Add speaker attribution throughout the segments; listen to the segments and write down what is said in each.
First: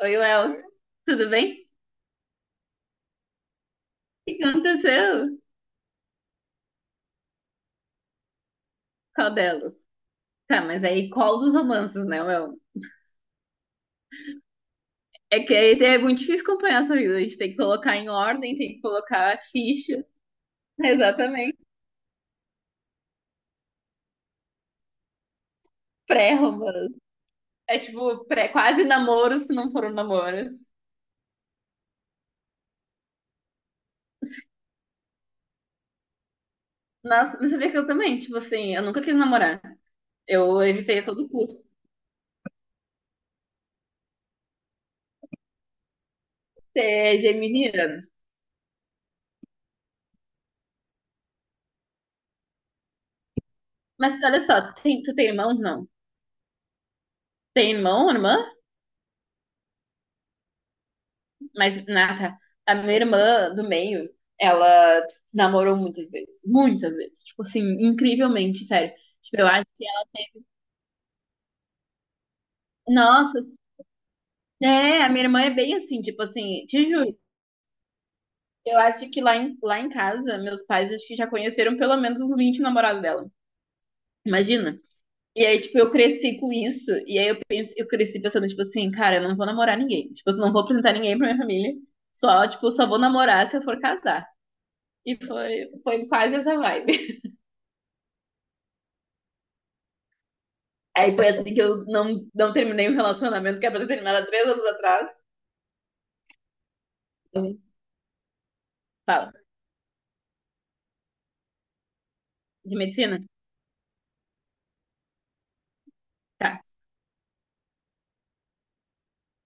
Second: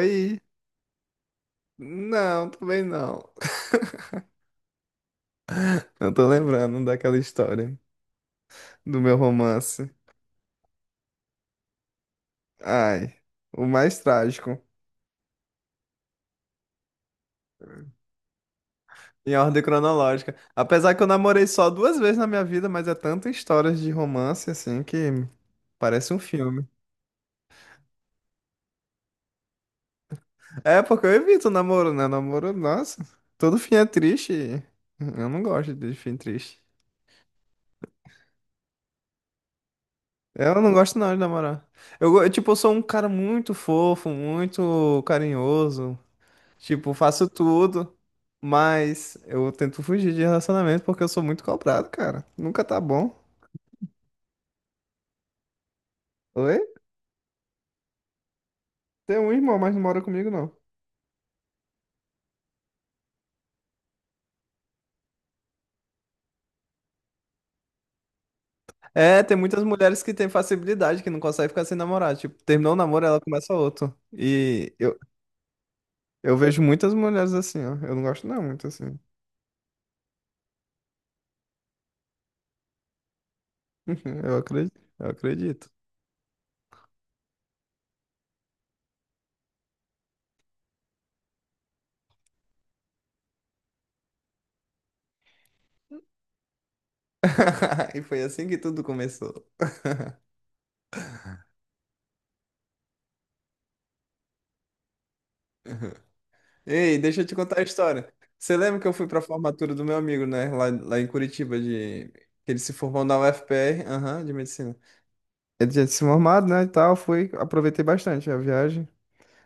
Speaker 1: Oi, Léo, tudo bem?
Speaker 2: Não, também não.
Speaker 1: O que aconteceu?
Speaker 2: Eu tô lembrando daquela história do meu
Speaker 1: Qual delas?
Speaker 2: romance.
Speaker 1: Tá, mas aí qual dos romances, né, Léo?
Speaker 2: Ai, o mais trágico,
Speaker 1: É que aí é muito difícil acompanhar essa vida. A gente tem que colocar em ordem, tem que colocar
Speaker 2: em
Speaker 1: a
Speaker 2: ordem
Speaker 1: ficha.
Speaker 2: cronológica. Apesar que eu namorei
Speaker 1: Exatamente.
Speaker 2: só duas vezes na minha vida, mas é tanta histórias de romance assim que parece um filme.
Speaker 1: Pré-romance. É tipo, pré, quase namoro se não foram namoros.
Speaker 2: É porque eu evito namoro, né? Namoro, nossa, todo fim é triste. Eu não gosto de fim triste.
Speaker 1: Nossa, você vê que eu também, tipo assim, eu nunca quis namorar.
Speaker 2: Eu
Speaker 1: Eu
Speaker 2: não gosto
Speaker 1: evitei a
Speaker 2: não de
Speaker 1: todo custo
Speaker 2: namorar. Tipo, eu sou um cara muito fofo, muito carinhoso. Tipo,
Speaker 1: ser
Speaker 2: faço tudo,
Speaker 1: geminiana.
Speaker 2: mas eu tento fugir de relacionamento porque eu sou muito cobrado, cara. Nunca tá bom.
Speaker 1: Mas olha só, tu tem irmãos, não?
Speaker 2: Oi?
Speaker 1: Tem irmão, irmã?
Speaker 2: Tem um irmão, mas não mora comigo, não.
Speaker 1: Mas, Nata, a minha irmã do meio, ela namorou muitas vezes. Muitas vezes. Tipo assim, incrivelmente, sério.
Speaker 2: É, tem
Speaker 1: Tipo, eu
Speaker 2: muitas
Speaker 1: acho que
Speaker 2: mulheres
Speaker 1: ela.
Speaker 2: que têm facilidade, que não conseguem ficar sem namorar. Tipo, terminou o namoro, ela
Speaker 1: Nossa,
Speaker 2: começa outro. E eu,
Speaker 1: é, a minha irmã é bem assim, tipo
Speaker 2: eu vejo
Speaker 1: assim, te
Speaker 2: muitas
Speaker 1: juro.
Speaker 2: mulheres assim, ó. Eu não gosto não muito
Speaker 1: Eu
Speaker 2: assim.
Speaker 1: acho que lá em casa, meus pais acho que já conheceram pelo menos uns 20 namorados dela.
Speaker 2: Eu
Speaker 1: Imagina.
Speaker 2: acredito, eu
Speaker 1: E aí,
Speaker 2: acredito.
Speaker 1: tipo, eu cresci com isso. E aí eu cresci pensando, tipo assim, cara, eu não vou namorar ninguém. Tipo, eu não vou apresentar ninguém pra minha família. Só, tipo, só vou namorar se eu for casar. E foi quase essa vibe.
Speaker 2: E foi assim que tudo começou.
Speaker 1: Aí foi assim que eu não terminei um relacionamento que era pra ter terminado há 3 anos atrás.
Speaker 2: Ei, deixa eu te contar
Speaker 1: Uhum.
Speaker 2: a história. Você lembra que eu fui para
Speaker 1: Fala.
Speaker 2: formatura do meu amigo, né? Lá em Curitiba, que ele se
Speaker 1: De
Speaker 2: formou na
Speaker 1: medicina?
Speaker 2: UFPR, aham, de medicina. Ele tinha se formado,
Speaker 1: Tá,
Speaker 2: né, e tal, fui, aproveitei bastante a viagem.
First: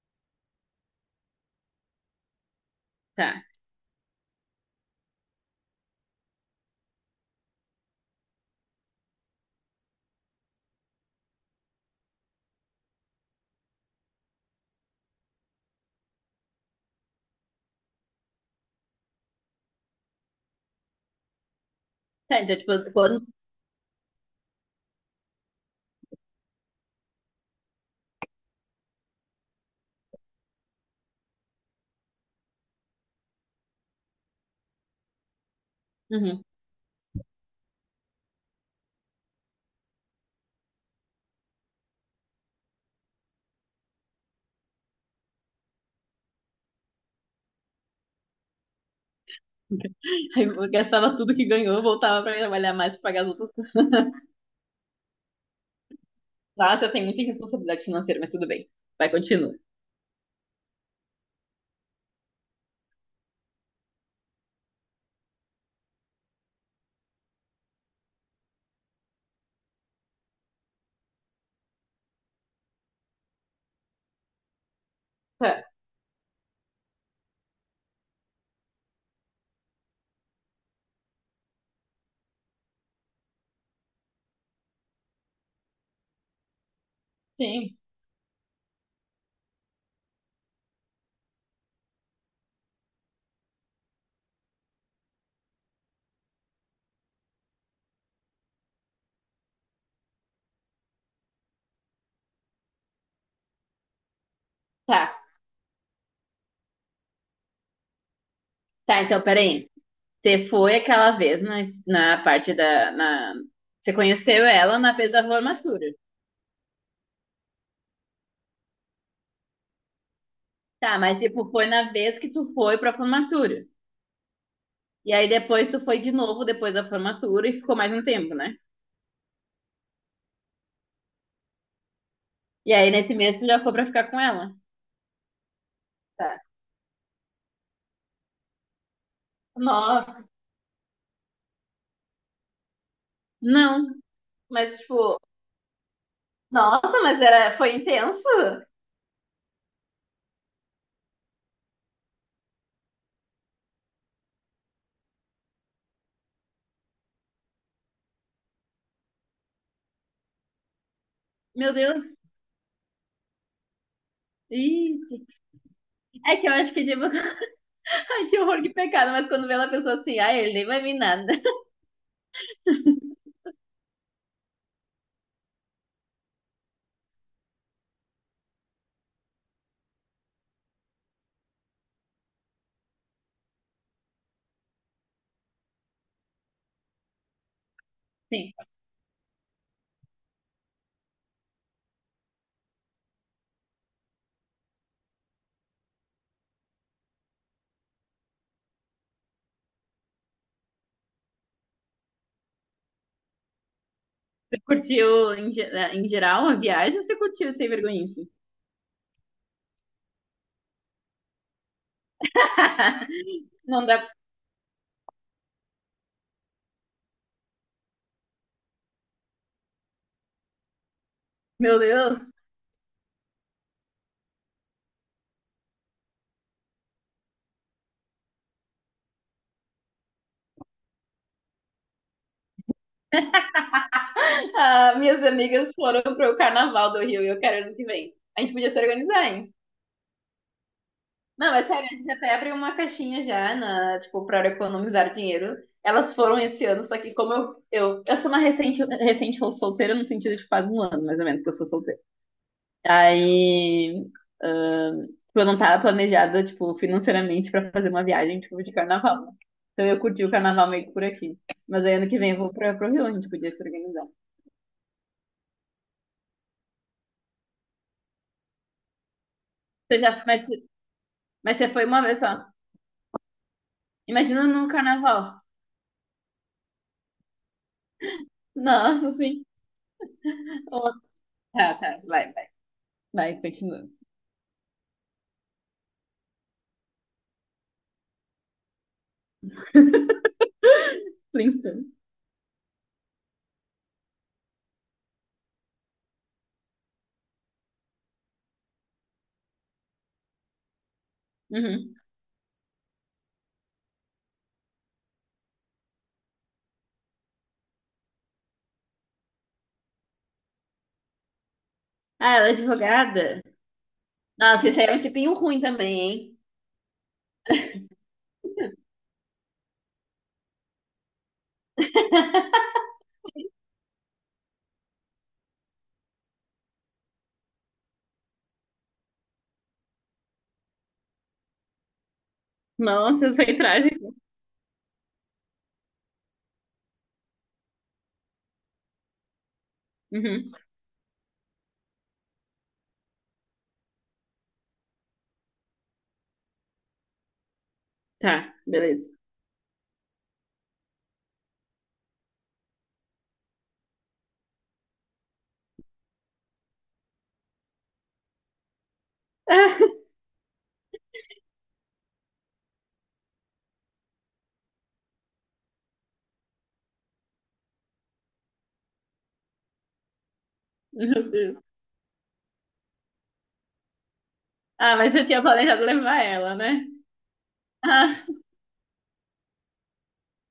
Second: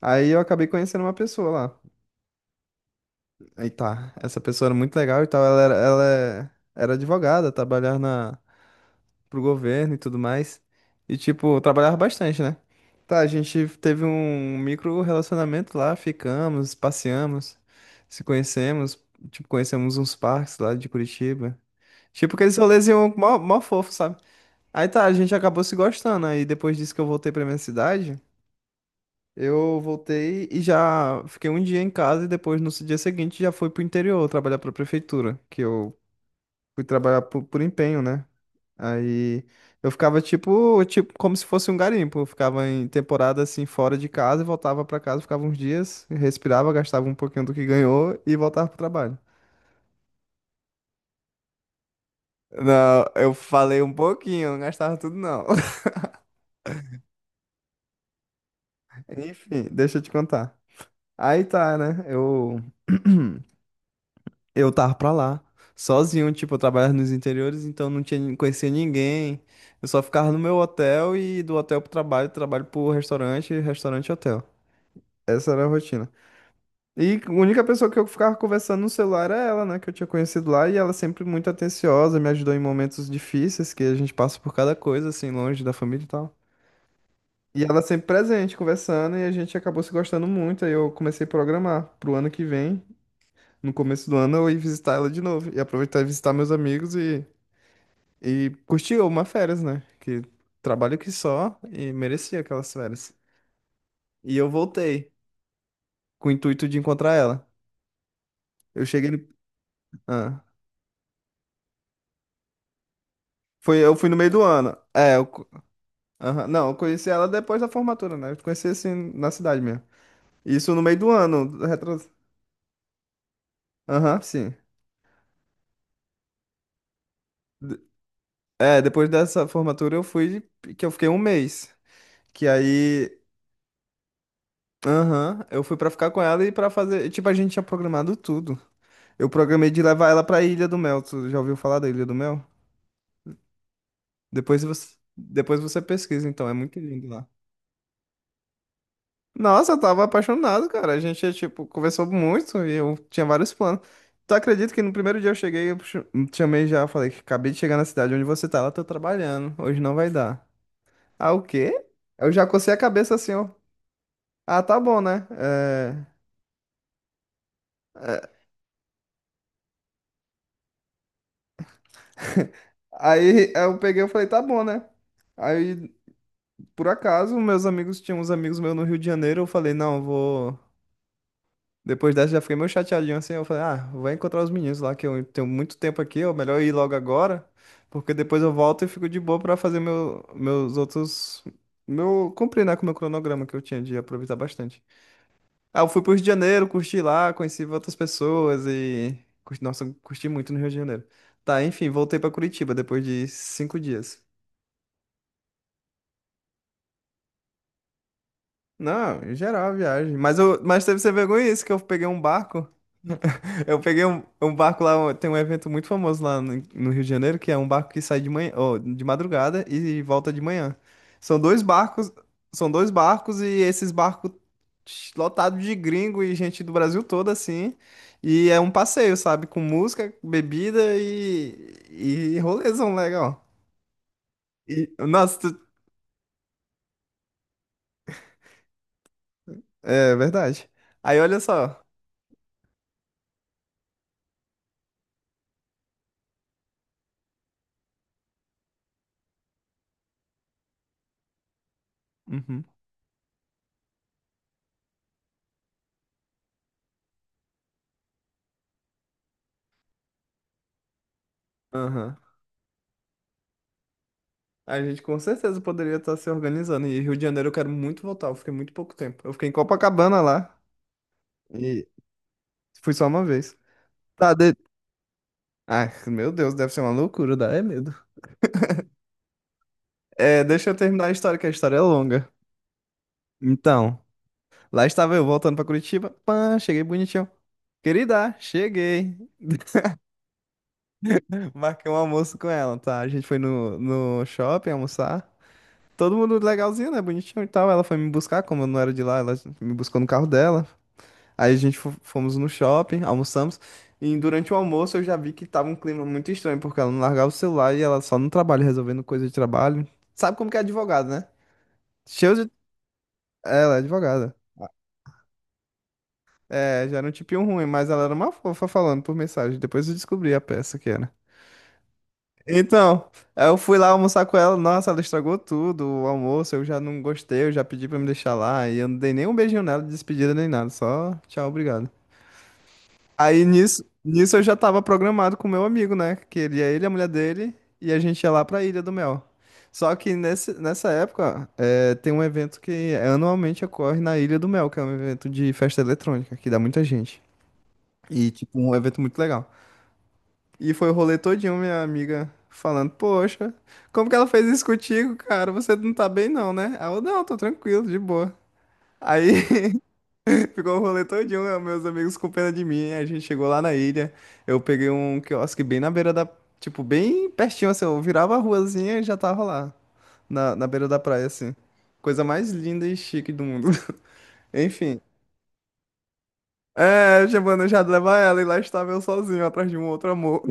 Speaker 2: Aí eu acabei conhecendo uma pessoa lá.
Speaker 1: tá.
Speaker 2: Aí tá, essa pessoa era muito legal e tal, ela era, ela é- era advogada, trabalhava pro governo e tudo mais. E, tipo, eu trabalhava bastante, né? Tá, a gente teve um micro relacionamento lá, ficamos, passeamos, se conhecemos, tipo, conhecemos uns parques lá de Curitiba. Tipo,
Speaker 1: Tá,
Speaker 2: aqueles
Speaker 1: então, tipo,
Speaker 2: rolezinhos
Speaker 1: quando.
Speaker 2: mó, mó fofo, sabe? Aí tá, a gente acabou se gostando. Aí depois disso que eu voltei pra minha cidade, eu voltei e já fiquei um dia em casa e depois no dia seguinte já fui pro interior trabalhar pra prefeitura, que eu
Speaker 1: Uhum.
Speaker 2: fui trabalhar por empenho, né? Aí eu ficava tipo, como se fosse um garimpo. Eu ficava em temporada assim fora de casa e voltava pra casa, ficava uns dias, respirava, gastava um pouquinho do que ganhou e voltava pro trabalho.
Speaker 1: Aí eu gastava tudo que ganhou, voltava pra trabalhar mais pra
Speaker 2: Não,
Speaker 1: pagar as
Speaker 2: eu
Speaker 1: outras coisas.
Speaker 2: falei um pouquinho, não gastava tudo não.
Speaker 1: Nossa, tem muita responsabilidade financeira, mas tudo bem. Vai, continua.
Speaker 2: Enfim, deixa eu te contar. Aí tá, né? Eu eu tava pra lá, sozinho, tipo, eu trabalhava nos interiores, então não tinha, não conhecia ninguém. Eu só ficava no meu hotel e do hotel pro trabalho, trabalho pro restaurante, restaurante hotel.
Speaker 1: Tá,
Speaker 2: Essa era a rotina. E a única pessoa que eu ficava conversando no celular era ela, né, que eu tinha conhecido lá, e ela sempre muito atenciosa, me ajudou em momentos difíceis, que a gente passa por cada coisa, assim, longe da família e tal. E
Speaker 1: sim.
Speaker 2: ela sempre presente, conversando, e a gente acabou se gostando muito, aí eu comecei a programar pro ano que vem. No começo do ano eu ia visitar ela de novo. E aproveitar e visitar meus amigos e curtir uma férias, né? Que trabalho que só e merecia aquelas férias. E eu
Speaker 1: Tá,
Speaker 2: voltei com o intuito de encontrar ela. Eu
Speaker 1: tá, então,
Speaker 2: cheguei.
Speaker 1: peraí.
Speaker 2: Ah,
Speaker 1: Você foi aquela vez na parte da. Na.
Speaker 2: foi,
Speaker 1: Você
Speaker 2: eu fui no meio do
Speaker 1: conheceu
Speaker 2: ano.
Speaker 1: ela na vez
Speaker 2: É,
Speaker 1: da formatura.
Speaker 2: aham, não, eu conheci ela depois da formatura, né? Eu conheci assim na cidade mesmo. Isso no meio
Speaker 1: Tá,
Speaker 2: do
Speaker 1: mas tipo,
Speaker 2: ano.
Speaker 1: foi na vez que tu foi pra formatura.
Speaker 2: Aham, sim.
Speaker 1: E aí depois tu foi de novo depois da formatura e ficou
Speaker 2: De-
Speaker 1: mais um tempo, né?
Speaker 2: É, depois dessa formatura eu fui, que eu fiquei um mês. Que
Speaker 1: E aí nesse
Speaker 2: aí
Speaker 1: mês tu já foi pra ficar com ela.
Speaker 2: Aham, eu fui pra ficar com
Speaker 1: Tá.
Speaker 2: ela e pra fazer. Tipo, a gente tinha programado tudo. Eu programei de levar ela
Speaker 1: Nossa,
Speaker 2: pra Ilha do Mel. Tu já ouviu falar da Ilha do Mel?
Speaker 1: não,
Speaker 2: Depois
Speaker 1: mas
Speaker 2: você,
Speaker 1: tipo,
Speaker 2: depois você pesquisa, então, é muito
Speaker 1: nossa,
Speaker 2: lindo
Speaker 1: mas
Speaker 2: lá.
Speaker 1: foi intenso.
Speaker 2: Nossa, eu tava apaixonado, cara. A gente, tipo, conversou muito e eu tinha vários planos. Tu acredita que no primeiro dia eu cheguei, chamei já, falei que acabei de chegar na cidade onde você tá, lá tô trabalhando, hoje não vai dar. Ah, o quê?
Speaker 1: Meu Deus.
Speaker 2: Eu já cocei a cabeça assim, ó. Ah, tá
Speaker 1: Ih,
Speaker 2: bom, né? É.
Speaker 1: é que eu acho que tipo, ai,
Speaker 2: é,
Speaker 1: que horror, que pecado, mas quando vê ela pessoa assim, ai, ele nem vai vir nada.
Speaker 2: Aí eu peguei e falei, tá bom, né? Aí, por acaso, meus amigos, tinha uns amigos meus no Rio de Janeiro, eu falei, não, vou... Depois dessa já fiquei meio chateadinho assim, eu falei, ah, vou encontrar os meninos lá, que eu tenho muito tempo aqui, é melhor ir logo agora, porque depois
Speaker 1: Sim,
Speaker 2: eu volto e fico de boa pra fazer meus outros... Meu, cumprir, né, com o meu cronograma que eu tinha de aproveitar bastante. Ah, eu fui pro Rio de Janeiro, curti lá, conheci outras pessoas e... Nossa, eu curti muito no Rio de Janeiro. Tá, enfim, voltei pra Curitiba depois de 5 dias.
Speaker 1: você curtiu em geral a viagem ou você curtiu sem vergonhice?
Speaker 2: Não, em geral a viagem. Mas teve ser vergonha isso, que eu peguei um barco. Eu
Speaker 1: Não dá,
Speaker 2: peguei um barco lá, tem um evento muito famoso lá no Rio de Janeiro, que é um barco que sai de manhã, ó, de madrugada e volta de manhã. São dois
Speaker 1: meu
Speaker 2: barcos,
Speaker 1: Deus.
Speaker 2: são dois barcos e esses barcos lotados de gringo e gente do Brasil todo, assim. E é um passeio, sabe? Com música, bebida e rolezão legal. E,
Speaker 1: Ah, minhas
Speaker 2: nossa,
Speaker 1: amigas foram pro carnaval do Rio e eu quero ano que vem. A gente podia se organizar, hein?
Speaker 2: é verdade. Aí olha
Speaker 1: Não, é
Speaker 2: só.
Speaker 1: sério, a gente até abriu uma caixinha já, na, tipo, para economizar dinheiro. Elas foram esse ano, só que como eu sou uma recente solteira, no sentido de faz um ano, mais ou menos, que eu sou solteira.
Speaker 2: Uhum.
Speaker 1: Aí, tipo, eu não tava planejada, tipo, financeiramente pra fazer uma viagem, tipo, de carnaval, né? Então eu curti o carnaval meio que por aqui. Mas aí ano
Speaker 2: Aham.
Speaker 1: que vem eu vou pro Rio, a gente podia se organizar.
Speaker 2: A gente com certeza poderia estar se organizando. E Rio de Janeiro eu quero muito voltar. Eu fiquei muito pouco tempo. Eu fiquei em
Speaker 1: Você
Speaker 2: Copacabana
Speaker 1: já, mas,
Speaker 2: lá
Speaker 1: mas você foi
Speaker 2: e
Speaker 1: uma vez só.
Speaker 2: fui só uma vez. Tá,
Speaker 1: Imagina
Speaker 2: de...
Speaker 1: num carnaval.
Speaker 2: Ai, meu Deus, deve ser uma loucura, dá é medo.
Speaker 1: Nossa, sim.
Speaker 2: É, deixa eu terminar a história, que a
Speaker 1: Tá,
Speaker 2: história é
Speaker 1: tá,
Speaker 2: longa.
Speaker 1: vai, vai, vai, continua.
Speaker 2: Então, lá estava eu voltando pra Curitiba. Pã, cheguei bonitinho. Querida, cheguei.
Speaker 1: Flintstone.
Speaker 2: Marquei um almoço com ela, tá? A gente foi no shopping almoçar. Todo mundo legalzinho, né? Bonitinho e tal. Ela foi me buscar, como eu não era de lá, ela me buscou no carro dela. Aí a gente
Speaker 1: Uhum.
Speaker 2: fomos no shopping, almoçamos, e durante o almoço eu já vi que tava um clima muito estranho, porque ela não largava o celular e ela só no trabalho, resolvendo coisa de trabalho. Sabe como que é advogado, né? Cheio
Speaker 1: Ah, ela
Speaker 2: de...
Speaker 1: é advogada?
Speaker 2: Ela é advogada.
Speaker 1: Nossa, esse aí é um tipinho ruim também, hein?
Speaker 2: É, já era um tipinho ruim, mas ela era uma fofa falando por mensagem. Depois eu descobri a peça que era. Então, aí eu fui lá almoçar com ela. Nossa, ela estragou tudo, o almoço. Eu já não gostei, eu já pedi pra me deixar lá. E eu não dei nem um beijinho nela, de despedida nem nada. Só tchau, obrigado.
Speaker 1: Nossa,
Speaker 2: Aí
Speaker 1: foi
Speaker 2: nisso,
Speaker 1: trágico.
Speaker 2: nisso eu já tava programado com o meu amigo, né? Que ele ia ele, a mulher dele, e a gente ia lá pra Ilha do Mel. Só que nesse,
Speaker 1: Uhum.
Speaker 2: nessa época, tem um evento que anualmente ocorre na Ilha do Mel, que é um evento de festa eletrônica, que dá muita gente. E,
Speaker 1: Tá,
Speaker 2: tipo, um evento
Speaker 1: beleza.
Speaker 2: muito legal. E foi o rolê todinho, minha amiga falando, poxa, como que ela fez isso contigo, cara? Você não tá bem não, né? Aí eu, não, tô tranquilo, de boa. Aí ficou o rolê todinho, né? Meus amigos com pena de mim. A gente chegou lá na ilha. Eu peguei um quiosque bem na beira da. Tipo, bem pertinho, assim. Eu virava a ruazinha e já tava lá. Na beira da
Speaker 1: Ah,
Speaker 2: praia,
Speaker 1: meu
Speaker 2: assim.
Speaker 1: Deus.
Speaker 2: Coisa mais linda e chique do mundo.
Speaker 1: Ah,
Speaker 2: Enfim.
Speaker 1: mas eu tinha planejado levar ela, né?
Speaker 2: É, eu tinha planejado levar
Speaker 1: Ah,
Speaker 2: ela e lá estava eu sozinho atrás de um outro amor.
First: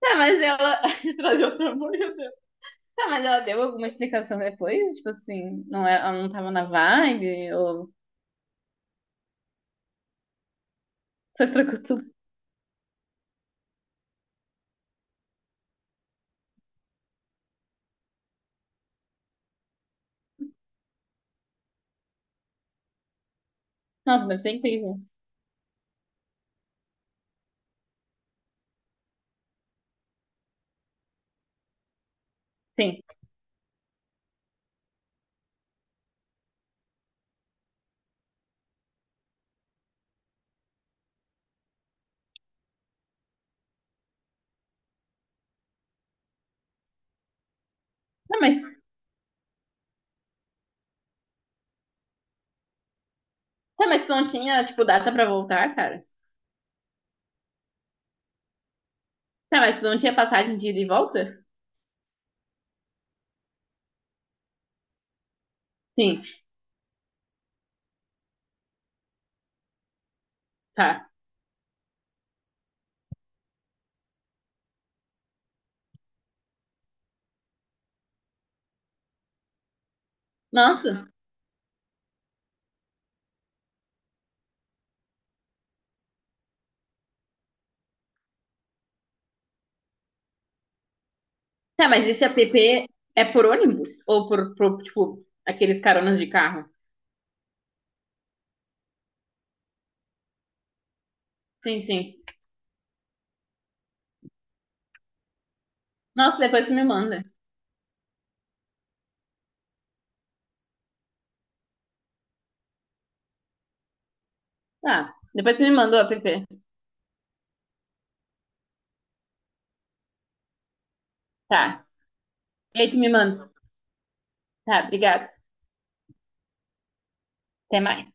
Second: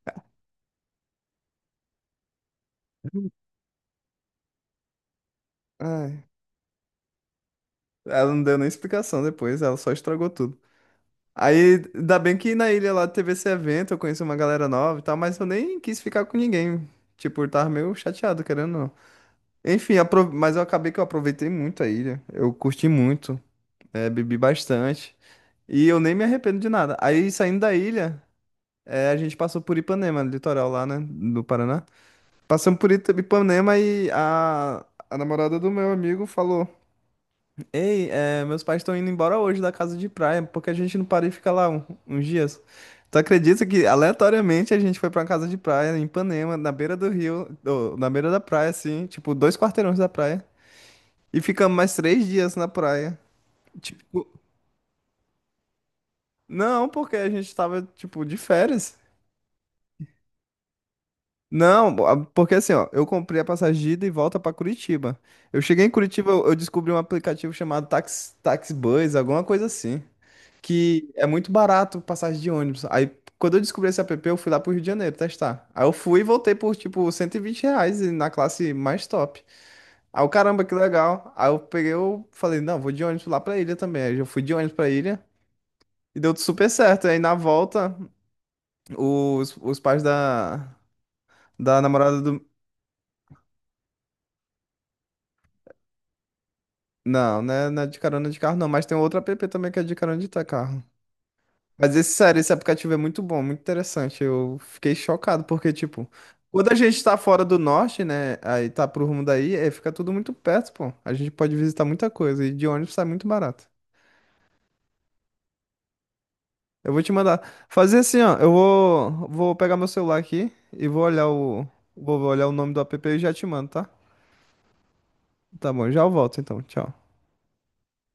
Speaker 1: tá, mas ela. Trajou, pelo amor de Deus. Tá, mas ela deu alguma explicação depois? Tipo assim, não é, ela
Speaker 2: Ai.
Speaker 1: não tava na vibe? Ou
Speaker 2: Ela não deu nem explicação depois, ela só estragou tudo.
Speaker 1: só estragou
Speaker 2: Aí,
Speaker 1: tudo?
Speaker 2: ainda bem que na ilha lá teve esse evento, eu conheci uma galera nova e tal, mas eu nem quis ficar com ninguém. Tipo, eu tava meio chateado, querendo ou não. Enfim, mas eu acabei que eu aproveitei muito a ilha. Eu curti muito,
Speaker 1: Nossa,
Speaker 2: bebi
Speaker 1: deve ser incrível.
Speaker 2: bastante. E eu nem me arrependo de nada. Aí, saindo da ilha, a gente passou por Ipanema, no litoral lá, né, do Paraná. Passamos por
Speaker 1: Sim.
Speaker 2: Ipanema e a namorada do meu amigo falou: Ei, meus pais estão indo embora hoje da casa de praia, porque a gente não para e fica lá uns dias. Tu acredita que aleatoriamente a gente foi pra uma casa de praia em Ipanema, na beira do rio, na beira
Speaker 1: Tá,
Speaker 2: da
Speaker 1: mas,
Speaker 2: praia, assim, tipo, 2 quarteirões da praia. E ficamos mais 3 dias na praia.
Speaker 1: tá, mas tu não
Speaker 2: Tipo,
Speaker 1: tinha, tipo, data pra voltar, cara?
Speaker 2: não, porque a gente tava, tipo, de férias.
Speaker 1: Tá, mas tu não tinha passagem de ida e volta?
Speaker 2: Não, porque assim, ó, eu comprei a passagem de ida e volta pra Curitiba. Eu cheguei em
Speaker 1: Sim,
Speaker 2: Curitiba, eu descobri um aplicativo chamado Taxi, Taxibus, alguma coisa assim,
Speaker 1: tá.
Speaker 2: que é muito barato passagem de ônibus. Aí, quando eu descobri esse app, eu fui lá pro Rio de Janeiro testar. Aí eu fui e voltei por, tipo, 120 reais e na classe mais top. Aí eu, caramba, que
Speaker 1: Nossa.
Speaker 2: legal. Aí eu peguei, eu falei, não, vou de ônibus lá pra ilha também. Aí eu fui de ônibus pra ilha. E deu super certo. Aí na volta, os pais da
Speaker 1: Tá, mas
Speaker 2: namorada
Speaker 1: esse app
Speaker 2: do.
Speaker 1: é por ônibus? Ou por, tipo, aqueles caronas de carro?
Speaker 2: Não, né? Não é de carona de carro, não. Mas tem outro app também que é de carona de carro.
Speaker 1: Sim,
Speaker 2: Mas esse,
Speaker 1: sim.
Speaker 2: sério, esse aplicativo é muito bom, muito interessante. Eu fiquei chocado, porque, tipo,
Speaker 1: Nossa, depois
Speaker 2: quando
Speaker 1: você
Speaker 2: a
Speaker 1: me
Speaker 2: gente tá
Speaker 1: manda.
Speaker 2: fora do norte, né? Aí tá pro rumo daí, fica tudo muito perto, pô. A gente pode visitar muita coisa. E de ônibus sai muito barato.
Speaker 1: Tá, depois você me manda o app.
Speaker 2: Eu vou te mandar. Fazer assim, ó. Eu vou pegar meu celular aqui e vou olhar o.
Speaker 1: Tá,
Speaker 2: Vou olhar o nome do
Speaker 1: e aí
Speaker 2: app
Speaker 1: tu me
Speaker 2: e já te
Speaker 1: manda.
Speaker 2: mando, tá?
Speaker 1: Tá, obrigada.
Speaker 2: Tá bom, já eu volto então. Tchau.
Speaker 1: Até mais.